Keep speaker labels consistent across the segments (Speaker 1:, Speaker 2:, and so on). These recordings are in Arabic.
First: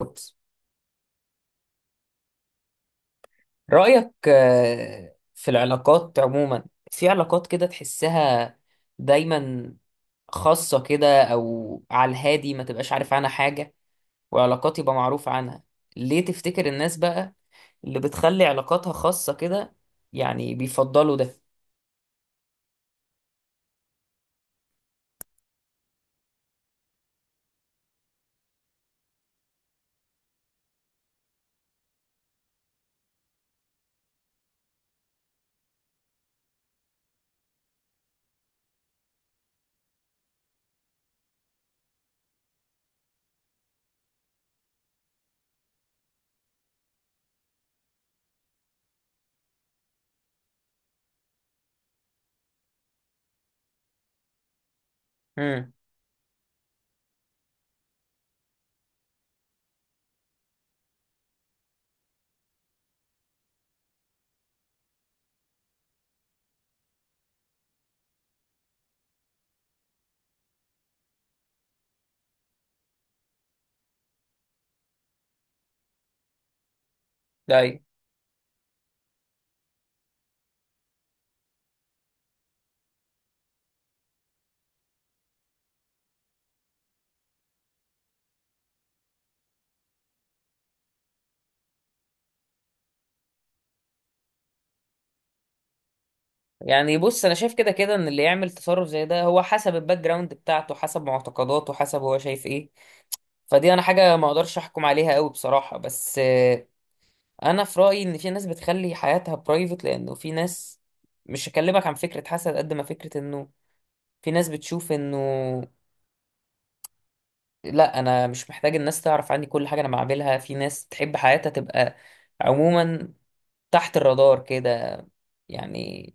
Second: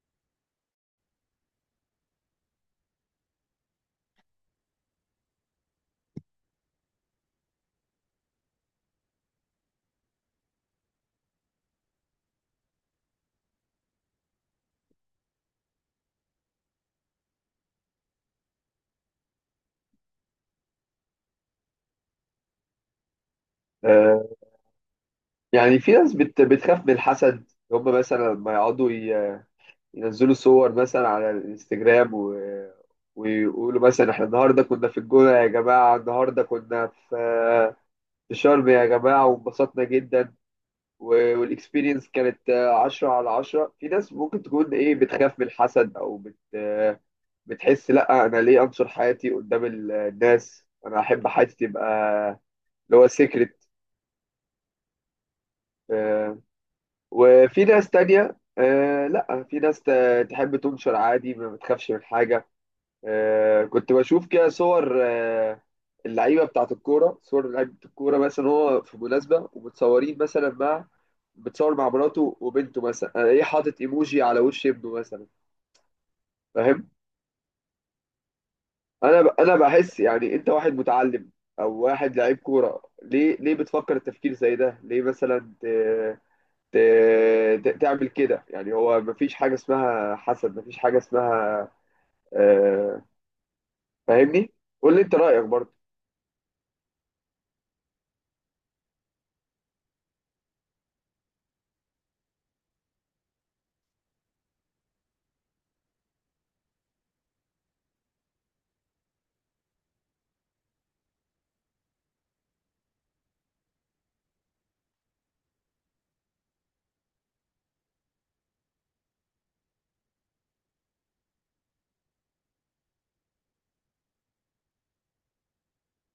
Speaker 1: بالظبط. رأيك في العلاقات عموما، في علاقات كده تحسها دايما، خاصة كده أو على الهادي ما تبقاش عارف عنها حاجة، وعلاقات يبقى معروف عنها. ليه تفتكر الناس بقى اللي بتخلي علاقاتها خاصة كده يعني بيفضلوا ده؟
Speaker 2: آه، يعني في ناس بتخاف من الحسد، هم مثلا لما يقعدوا ينزلوا صور مثلا على الانستجرام ويقولوا مثلا احنا النهارده كنا في الجونة يا جماعة، النهارده كنا في شرم يا جماعة وانبسطنا جدا، والاكسبيرينس كانت عشرة على عشرة. في ناس ممكن تكون ايه بتخاف من الحسد او بت آه، بتحس لا انا ليه انشر حياتي قدام الناس، انا احب حياتي تبقى اللي هو سيكريت.
Speaker 1: امم.
Speaker 2: وفي ناس تانية آه لا، في ناس تحب تنشر عادي، ما بتخافش من حاجة. آه كنت بشوف كده صور اللعيبة بتاعة الكورة، صور لعيبة الكورة مثلا، هو في مناسبة ومتصورين مثلا مع مع مراته وبنته مثلا، ايه حاطط ايموجي على وش ابنه مثلا، فاهم؟
Speaker 1: ده أيوة.
Speaker 2: انا بحس يعني انت واحد متعلم او واحد لعيب كورة، ليه، ليه بتفكر التفكير زي ده؟ ليه مثلا تعمل كده؟ يعني هو مفيش حاجة اسمها حسد، مفيش حاجة اسمها آه، فاهمني؟ قول لي انت رأيك برضه.
Speaker 1: يعني بص، أنا شايف كده كده إن اللي يعمل تصرف زي ده هو حسب الباك جراوند بتاعته، حسب معتقداته، حسب هو شايف إيه. فدي أنا حاجة ما أقدرش أحكم عليها أوي بصراحة، بس انا في رايي ان في ناس بتخلي حياتها برايفت، لانه في ناس، مش هكلمك عن فكره حسد قد ما فكره انه في ناس بتشوف انه لا انا مش محتاج الناس تعرف عني كل حاجه انا بعملها. في ناس تحب حياتها تبقى عموما تحت الرادار كده يعني.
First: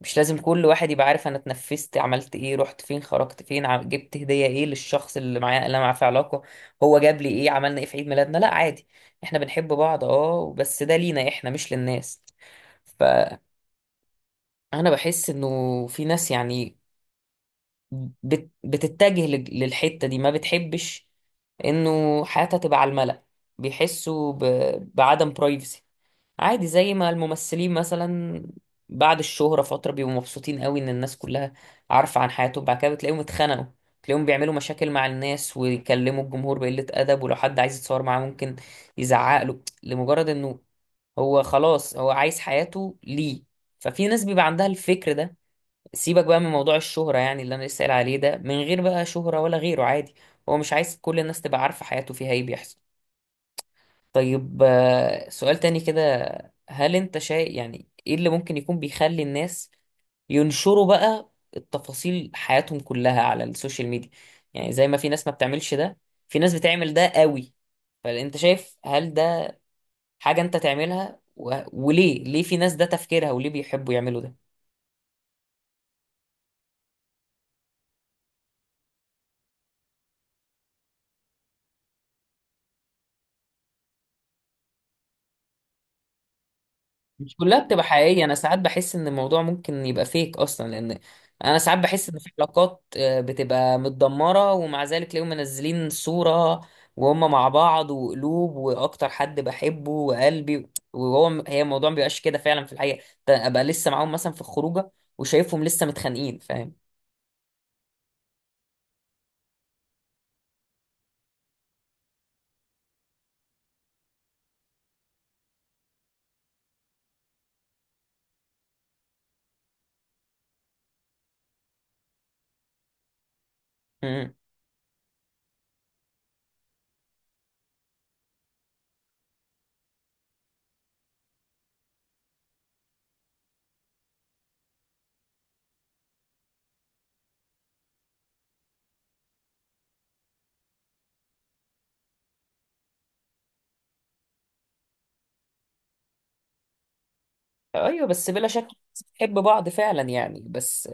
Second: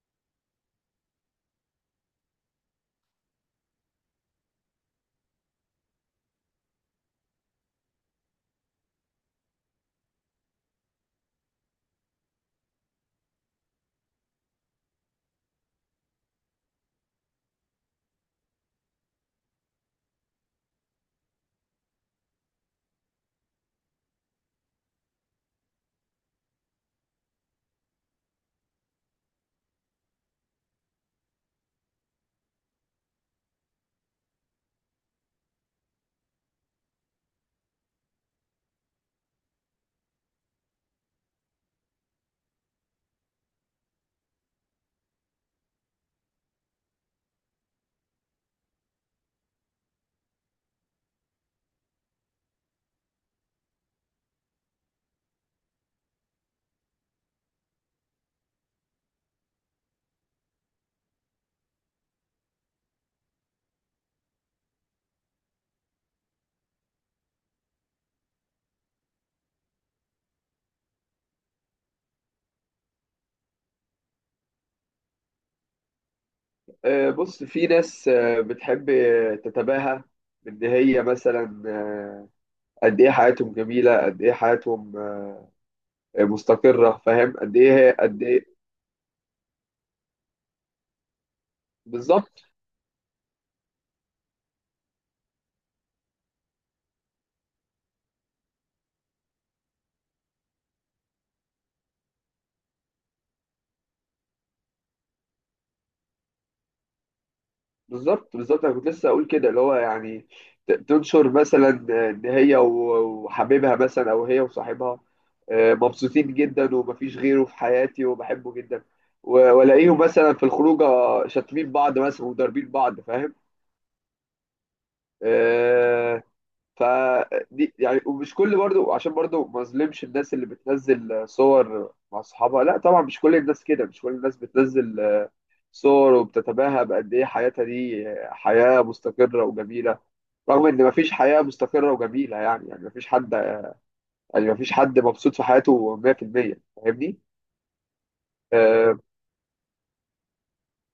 Speaker 1: مش لازم كل واحد يبقى عارف انا اتنفست، عملت ايه، رحت فين، خرجت فين، جبت هديه ايه للشخص اللي معايا اللي انا معاه في علاقه، هو جاب لي ايه، عملنا ايه في عيد ميلادنا. لا عادي، احنا بنحب بعض، اه بس ده لينا احنا، مش للناس. انا بحس انه في ناس يعني بتتجه للحتة دي، ما بتحبش انه حياتها تبقى على الملأ، بيحسوا بعدم برايفسي. عادي، زي ما الممثلين مثلا بعد الشهرة فترة بيبقوا مبسوطين قوي ان الناس كلها عارفة عن حياتهم، بعد كده بتلاقيهم اتخنقوا، تلاقيهم بيعملوا مشاكل مع الناس ويكلموا الجمهور بقلة أدب، ولو حد عايز يتصور معاه ممكن يزعق له لمجرد انه هو خلاص هو عايز حياته ليه. ففي ناس بيبقى عندها الفكر ده. سيبك بقى من موضوع الشهرة، يعني اللي أنا لسه قايل عليه ده من غير بقى شهرة ولا غيره، عادي هو مش عايز كل الناس تبقى عارفة حياته فيها إيه بيحصل. طيب سؤال تاني كده، هل أنت شايف يعني إيه اللي ممكن يكون بيخلي الناس ينشروا بقى التفاصيل حياتهم كلها على السوشيال ميديا؟ يعني زي ما في ناس ما بتعملش ده، في ناس بتعمل ده قوي. فأنت شايف هل ده حاجة أنت تعملها؟ وليه، ليه في ناس ده تفكيرها وليه بيحبوا يعملوا ده؟
Speaker 2: بص، في ناس بتحب تتباهى بان هي مثلا قد ايه حياتهم جميلة، قد ايه حياتهم مستقرة، فاهم؟
Speaker 1: مش
Speaker 2: قد
Speaker 1: كلها بتبقى
Speaker 2: ايه، قد
Speaker 1: حقيقية، أنا
Speaker 2: ايه.
Speaker 1: ساعات بحس إن الموضوع ممكن يبقى فيك أصلا، لأن أنا ساعات بحس إن في
Speaker 2: بالظبط،
Speaker 1: علاقات بتبقى متدمرة ومع ذلك تلاقيهم منزلين صورة وهم مع بعض وقلوب وأكتر حد بحبه وقلبي، وهو هي الموضوع مبيبقاش كده فعلا في الحقيقة. ده أبقى لسه معاهم مثلا في الخروجة وشايفهم لسه متخانقين، فاهم؟
Speaker 2: بالظبط، بالظبط، انا كنت لسه اقول كده، اللي هو يعني تنشر مثلا ان هي وحبيبها مثلا، او هي وصاحبها، مبسوطين جدا ومفيش غيره في حياتي وبحبه جدا، والاقيهم مثلا في الخروجه شاتمين بعض مثلا وضاربين بعض، فاهم؟
Speaker 1: مم.
Speaker 2: آه، فدي يعني، ومش كل برضو، عشان برضو ما اظلمش الناس اللي بتنزل صور مع اصحابها. لا طبعا، مش كل الناس كده، مش كل الناس بتنزل صور وبتتباهى بقد إيه حياتها دي حياة مستقرة وجميلة، رغم إن مفيش حياة مستقرة وجميلة. يعني يعني مفيش حد، يعني مفيش حد مبسوط في حياته 100%، فاهمني؟
Speaker 1: أيوه بس بلا شك
Speaker 2: آه،
Speaker 1: بتحب بعض فعلا، يعني بس.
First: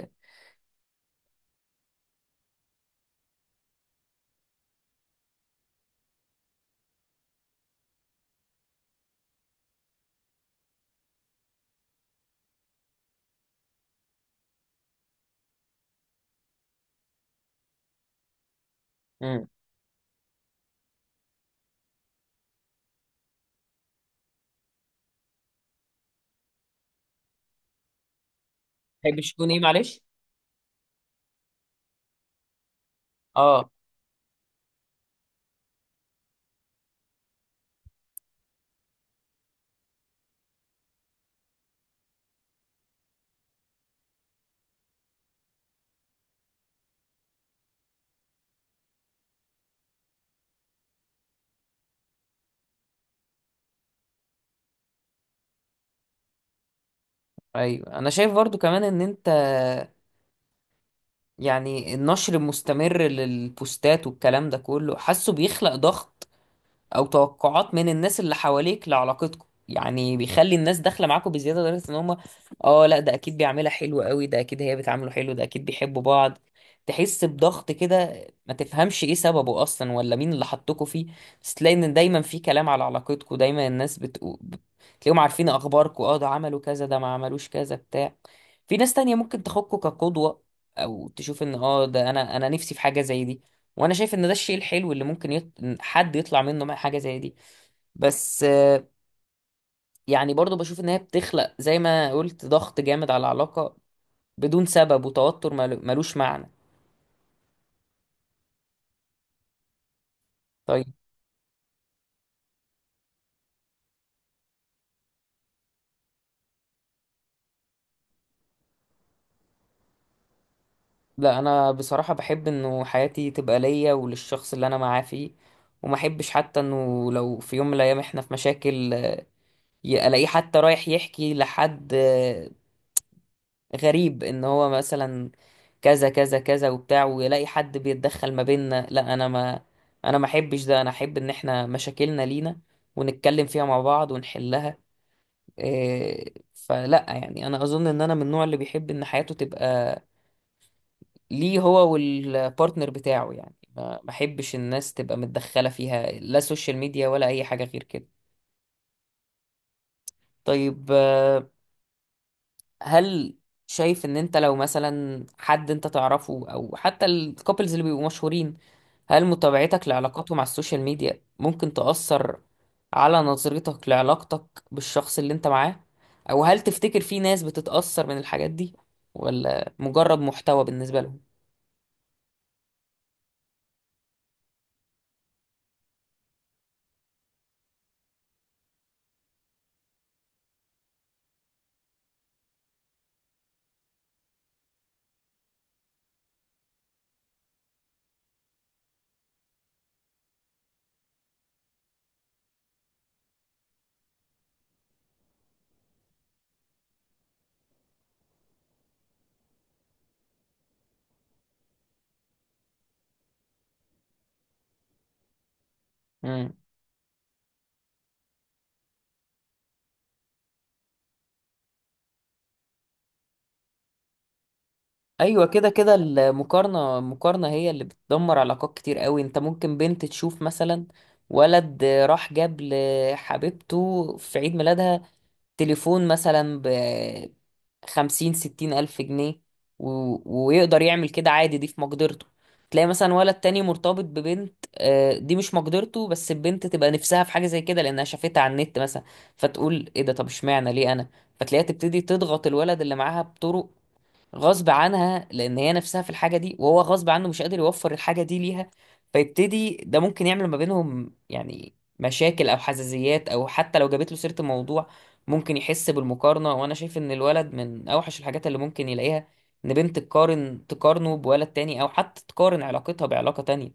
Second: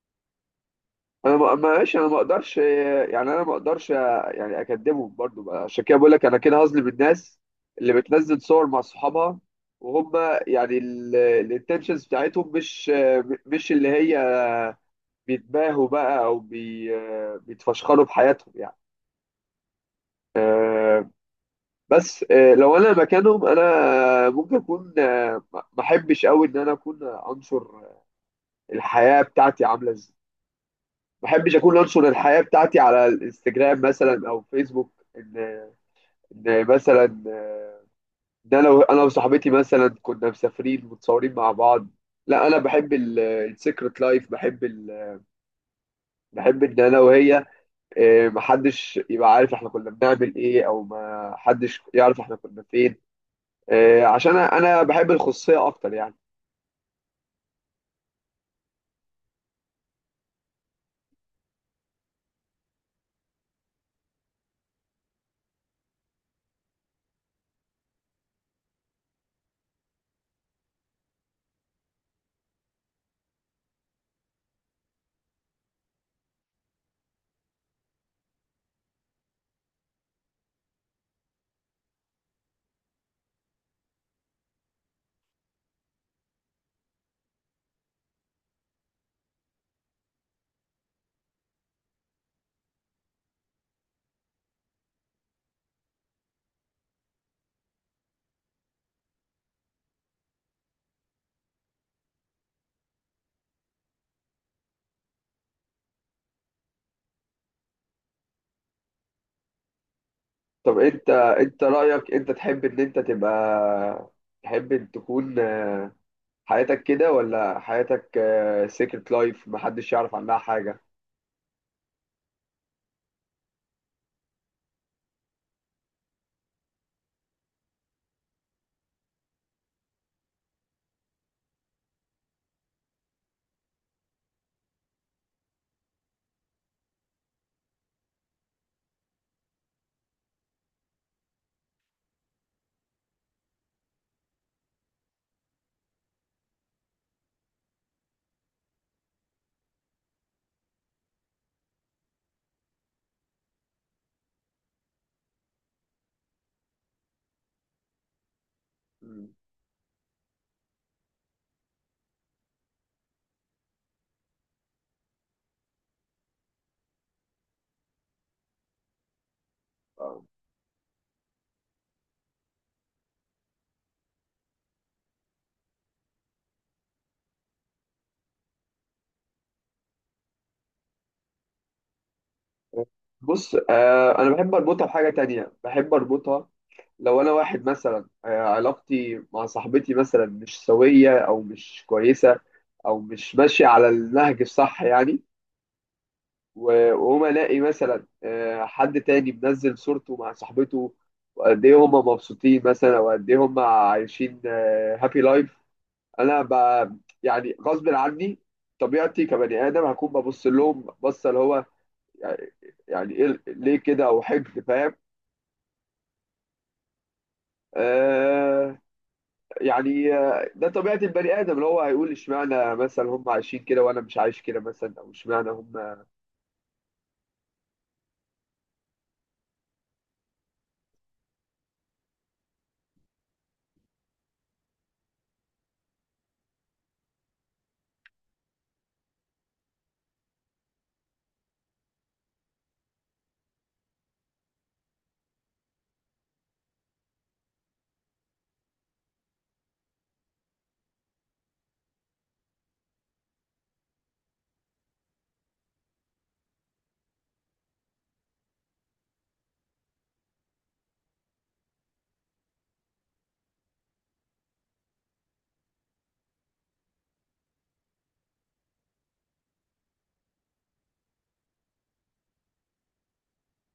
Speaker 2: أنا ماشي، أنا ما أقدرش يعني، أنا ما أقدرش يعني أكدبهم برضو بقى. عشان كده بقول لك أنا كده هظلم الناس اللي بتنزل صور مع صحابها وهم يعني الانتنشنز بتاعتهم مش، مش اللي هي بيتباهوا بقى او بيتفشخروا بحياتهم يعني.
Speaker 1: مم.
Speaker 2: آه، بس لو انا مكانهم، انا ممكن اكون ما احبش قوي ان انا اكون انشر الحياه
Speaker 1: تحبش تكون إيه
Speaker 2: بتاعتي عامله
Speaker 1: معلش؟
Speaker 2: ازاي. ما احبش اكون انشر الحياه بتاعتي على
Speaker 1: أه.
Speaker 2: الانستجرام مثلا او فيسبوك ان مثلا ان انا انا وصاحبتي مثلا كنا مسافرين متصورين مع بعض. لا، انا بحب السيكرت لايف، بحب ان انا وهي محدش يبقى عارف احنا كنا بنعمل ايه، او ما حدش يعرف احنا كنا فين، عشان انا، أنا بحب الخصوصيه اكتر يعني.
Speaker 1: أيوه أنا شايف برضو كمان إن أنت، يعني النشر المستمر للبوستات والكلام ده كله حاسه بيخلق ضغط او توقعات من الناس اللي حواليك لعلاقتكم، يعني بيخلي الناس داخله معاكم بزياده لدرجه ان هم، اه لا ده اكيد بيعملها حلو قوي، ده اكيد هي بتعامله حلو، ده اكيد بيحبوا بعض. تحس بضغط كده ما تفهمش ايه سببه اصلا ولا مين اللي حطكوا فيه، بس تلاقي ان دايما في كلام على علاقتكم، دايما الناس بتقول، تلاقيهم عارفين اخباركم، اه ده عملوا كذا، ده ما عملوش كذا بتاع. في ناس تانية ممكن تاخدكوا كقدوة، او تشوف ان اه ده انا نفسي في حاجة زي دي، وانا شايف ان ده الشيء الحلو اللي ممكن حد يطلع منه مع حاجه زي دي. بس يعني برضو بشوف ان هي بتخلق زي ما قلت ضغط جامد على العلاقه بدون سبب وتوتر ملوش معنى.
Speaker 2: طب
Speaker 1: طيب.
Speaker 2: انت، انت رأيك، انت تحب ان انت تبقى، تحب ان تكون حياتك كده ولا حياتك سيكرت لايف محدش يعرف عنها حاجة؟
Speaker 1: لا انا بصراحه بحب انه حياتي تبقى ليا وللشخص اللي انا معاه فيه، وما احبش حتى انه لو في يوم من الايام احنا في مشاكل، الاقيه حتى رايح يحكي لحد غريب ان هو مثلا كذا كذا كذا وبتاع، ويلاقي حد بيتدخل ما بيننا. لا انا ما احبش ده، انا احب ان احنا مشاكلنا لينا ونتكلم فيها مع بعض ونحلها. إيه، فلا يعني انا اظن ان انا من النوع اللي بيحب ان حياته تبقى ليه هو والبارتنر بتاعه يعني، ما احبش الناس تبقى متدخلة فيها، لا سوشيال ميديا ولا اي حاجة غير كده.
Speaker 2: مم.
Speaker 1: طيب هل شايف ان انت لو مثلا حد انت تعرفه او حتى الكوبلز اللي بيبقوا مشهورين، هل متابعتك
Speaker 2: آه.
Speaker 1: لعلاقاتهم على السوشيال ميديا ممكن تأثر على نظرتك لعلاقتك بالشخص اللي انت معاه؟ او هل تفتكر في ناس بتتأثر من الحاجات دي ولا مجرد محتوى بالنسبة لهم؟
Speaker 2: بص، انا بحب اربطها بحاجة تانية، بحب اربطها، لو انا واحد مثلا علاقتي مع صاحبتي مثلا مش سوية او مش كويسة، او مش ماشية على النهج الصح يعني، واقوم الاقي مثلا حد تاني منزل صورته مع صاحبته وقد ايه هم مبسوطين مثلا، وقد ايه هم عايشين هابي لايف، انا ب... يعني غصب عني، طبيعتي كبني ادم، هكون ببص لهم بصه اللي هو يعني، يعني ايه ليه كده، او حقد، فاهم؟
Speaker 1: مم.
Speaker 2: آه، يعني ده طبيعه البني ادم، اللي هو هيقول اشمعنى مثلا هم عايشين كده وانا مش عايش كده مثلا، او
Speaker 1: ايوه،
Speaker 2: اشمعنى
Speaker 1: كده كده
Speaker 2: هم.
Speaker 1: المقارنة هي اللي بتدمر علاقات كتير قوي. انت ممكن بنت تشوف مثلا ولد راح جاب لحبيبته في عيد ميلادها تليفون مثلا ب 50 60 ألف جنيه و... ويقدر يعمل كده عادي، دي في مقدرته. تلاقي مثلا ولد تاني مرتبط ببنت دي مش مقدرته، بس البنت تبقى نفسها في حاجة زي كده لأنها شافتها على النت مثلا، فتقول ايه ده، طب اشمعنى، ليه أنا؟ فتلاقيها تبتدي تضغط الولد اللي معاها بطرق غصب عنها لان هي نفسها في الحاجه دي، وهو غصب عنه مش قادر يوفر الحاجه دي ليها. فيبتدي ده ممكن يعمل ما بينهم يعني مشاكل او حزازيات، او حتى لو جابت له سيره الموضوع ممكن يحس بالمقارنه. وانا شايف ان الولد من اوحش الحاجات اللي ممكن يلاقيها ان بنت تقارنه بولد تاني، او حتى تقارن علاقتها بعلاقه تانية.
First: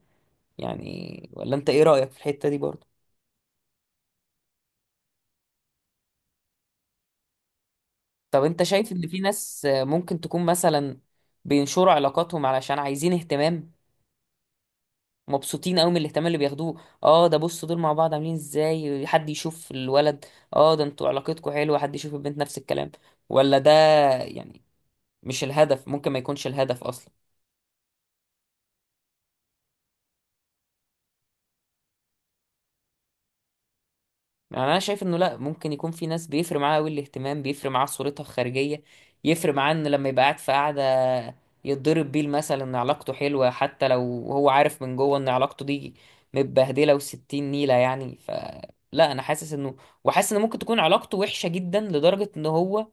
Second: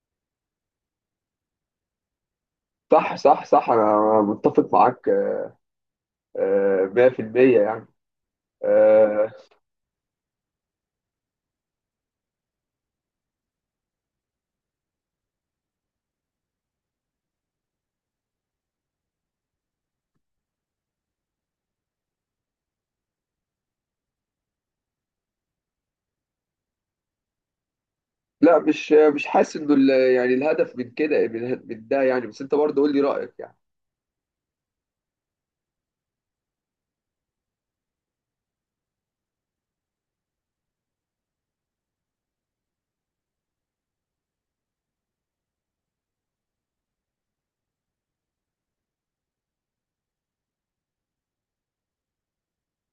Speaker 1: يعني ولا انت ايه رايك في الحته دي برضه؟
Speaker 2: صح، صح، صح، انا متفق معاك 100% يعني.
Speaker 1: طب انت شايف ان في
Speaker 2: آه،
Speaker 1: ناس ممكن تكون مثلا بينشروا علاقاتهم علشان عايزين اهتمام، مبسوطين قوي من الاهتمام اللي بياخدوه؟ اه ده بصوا دول مع بعض عاملين ازاي حد يشوف الولد، اه ده انتوا علاقتكم حلوه حد يشوف البنت نفس الكلام، ولا ده يعني مش الهدف ممكن ما يكونش الهدف اصلا؟
Speaker 2: لا مش، مش حاسس انه يعني الهدف من كده، من ده يعني، بس انت برضه قول لي رايك يعني.
Speaker 1: يعني انا شايف انه لا، ممكن يكون في ناس بيفرق معاها قوي الاهتمام، بيفرق معاها صورتها الخارجيه، يفرق معاه ان لما يبقى قاعد في قعده يتضرب بيه المثل ان علاقته حلوه حتى لو هو عارف من جوه ان علاقته دي متبهدله وستين نيله يعني لا انا حاسس انه، وحاسس ان ممكن تكون علاقته وحشه جدا لدرجه ان هو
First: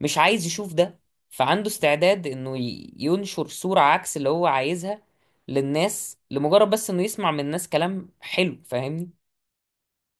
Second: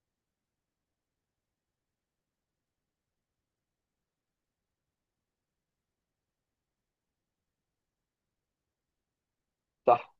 Speaker 1: مش عايز يشوف ده، فعنده استعداد انه ينشر صوره عكس اللي هو عايزها للناس لمجرد بس انه يسمع من الناس كلام حلو، فاهمني؟
Speaker 2: صح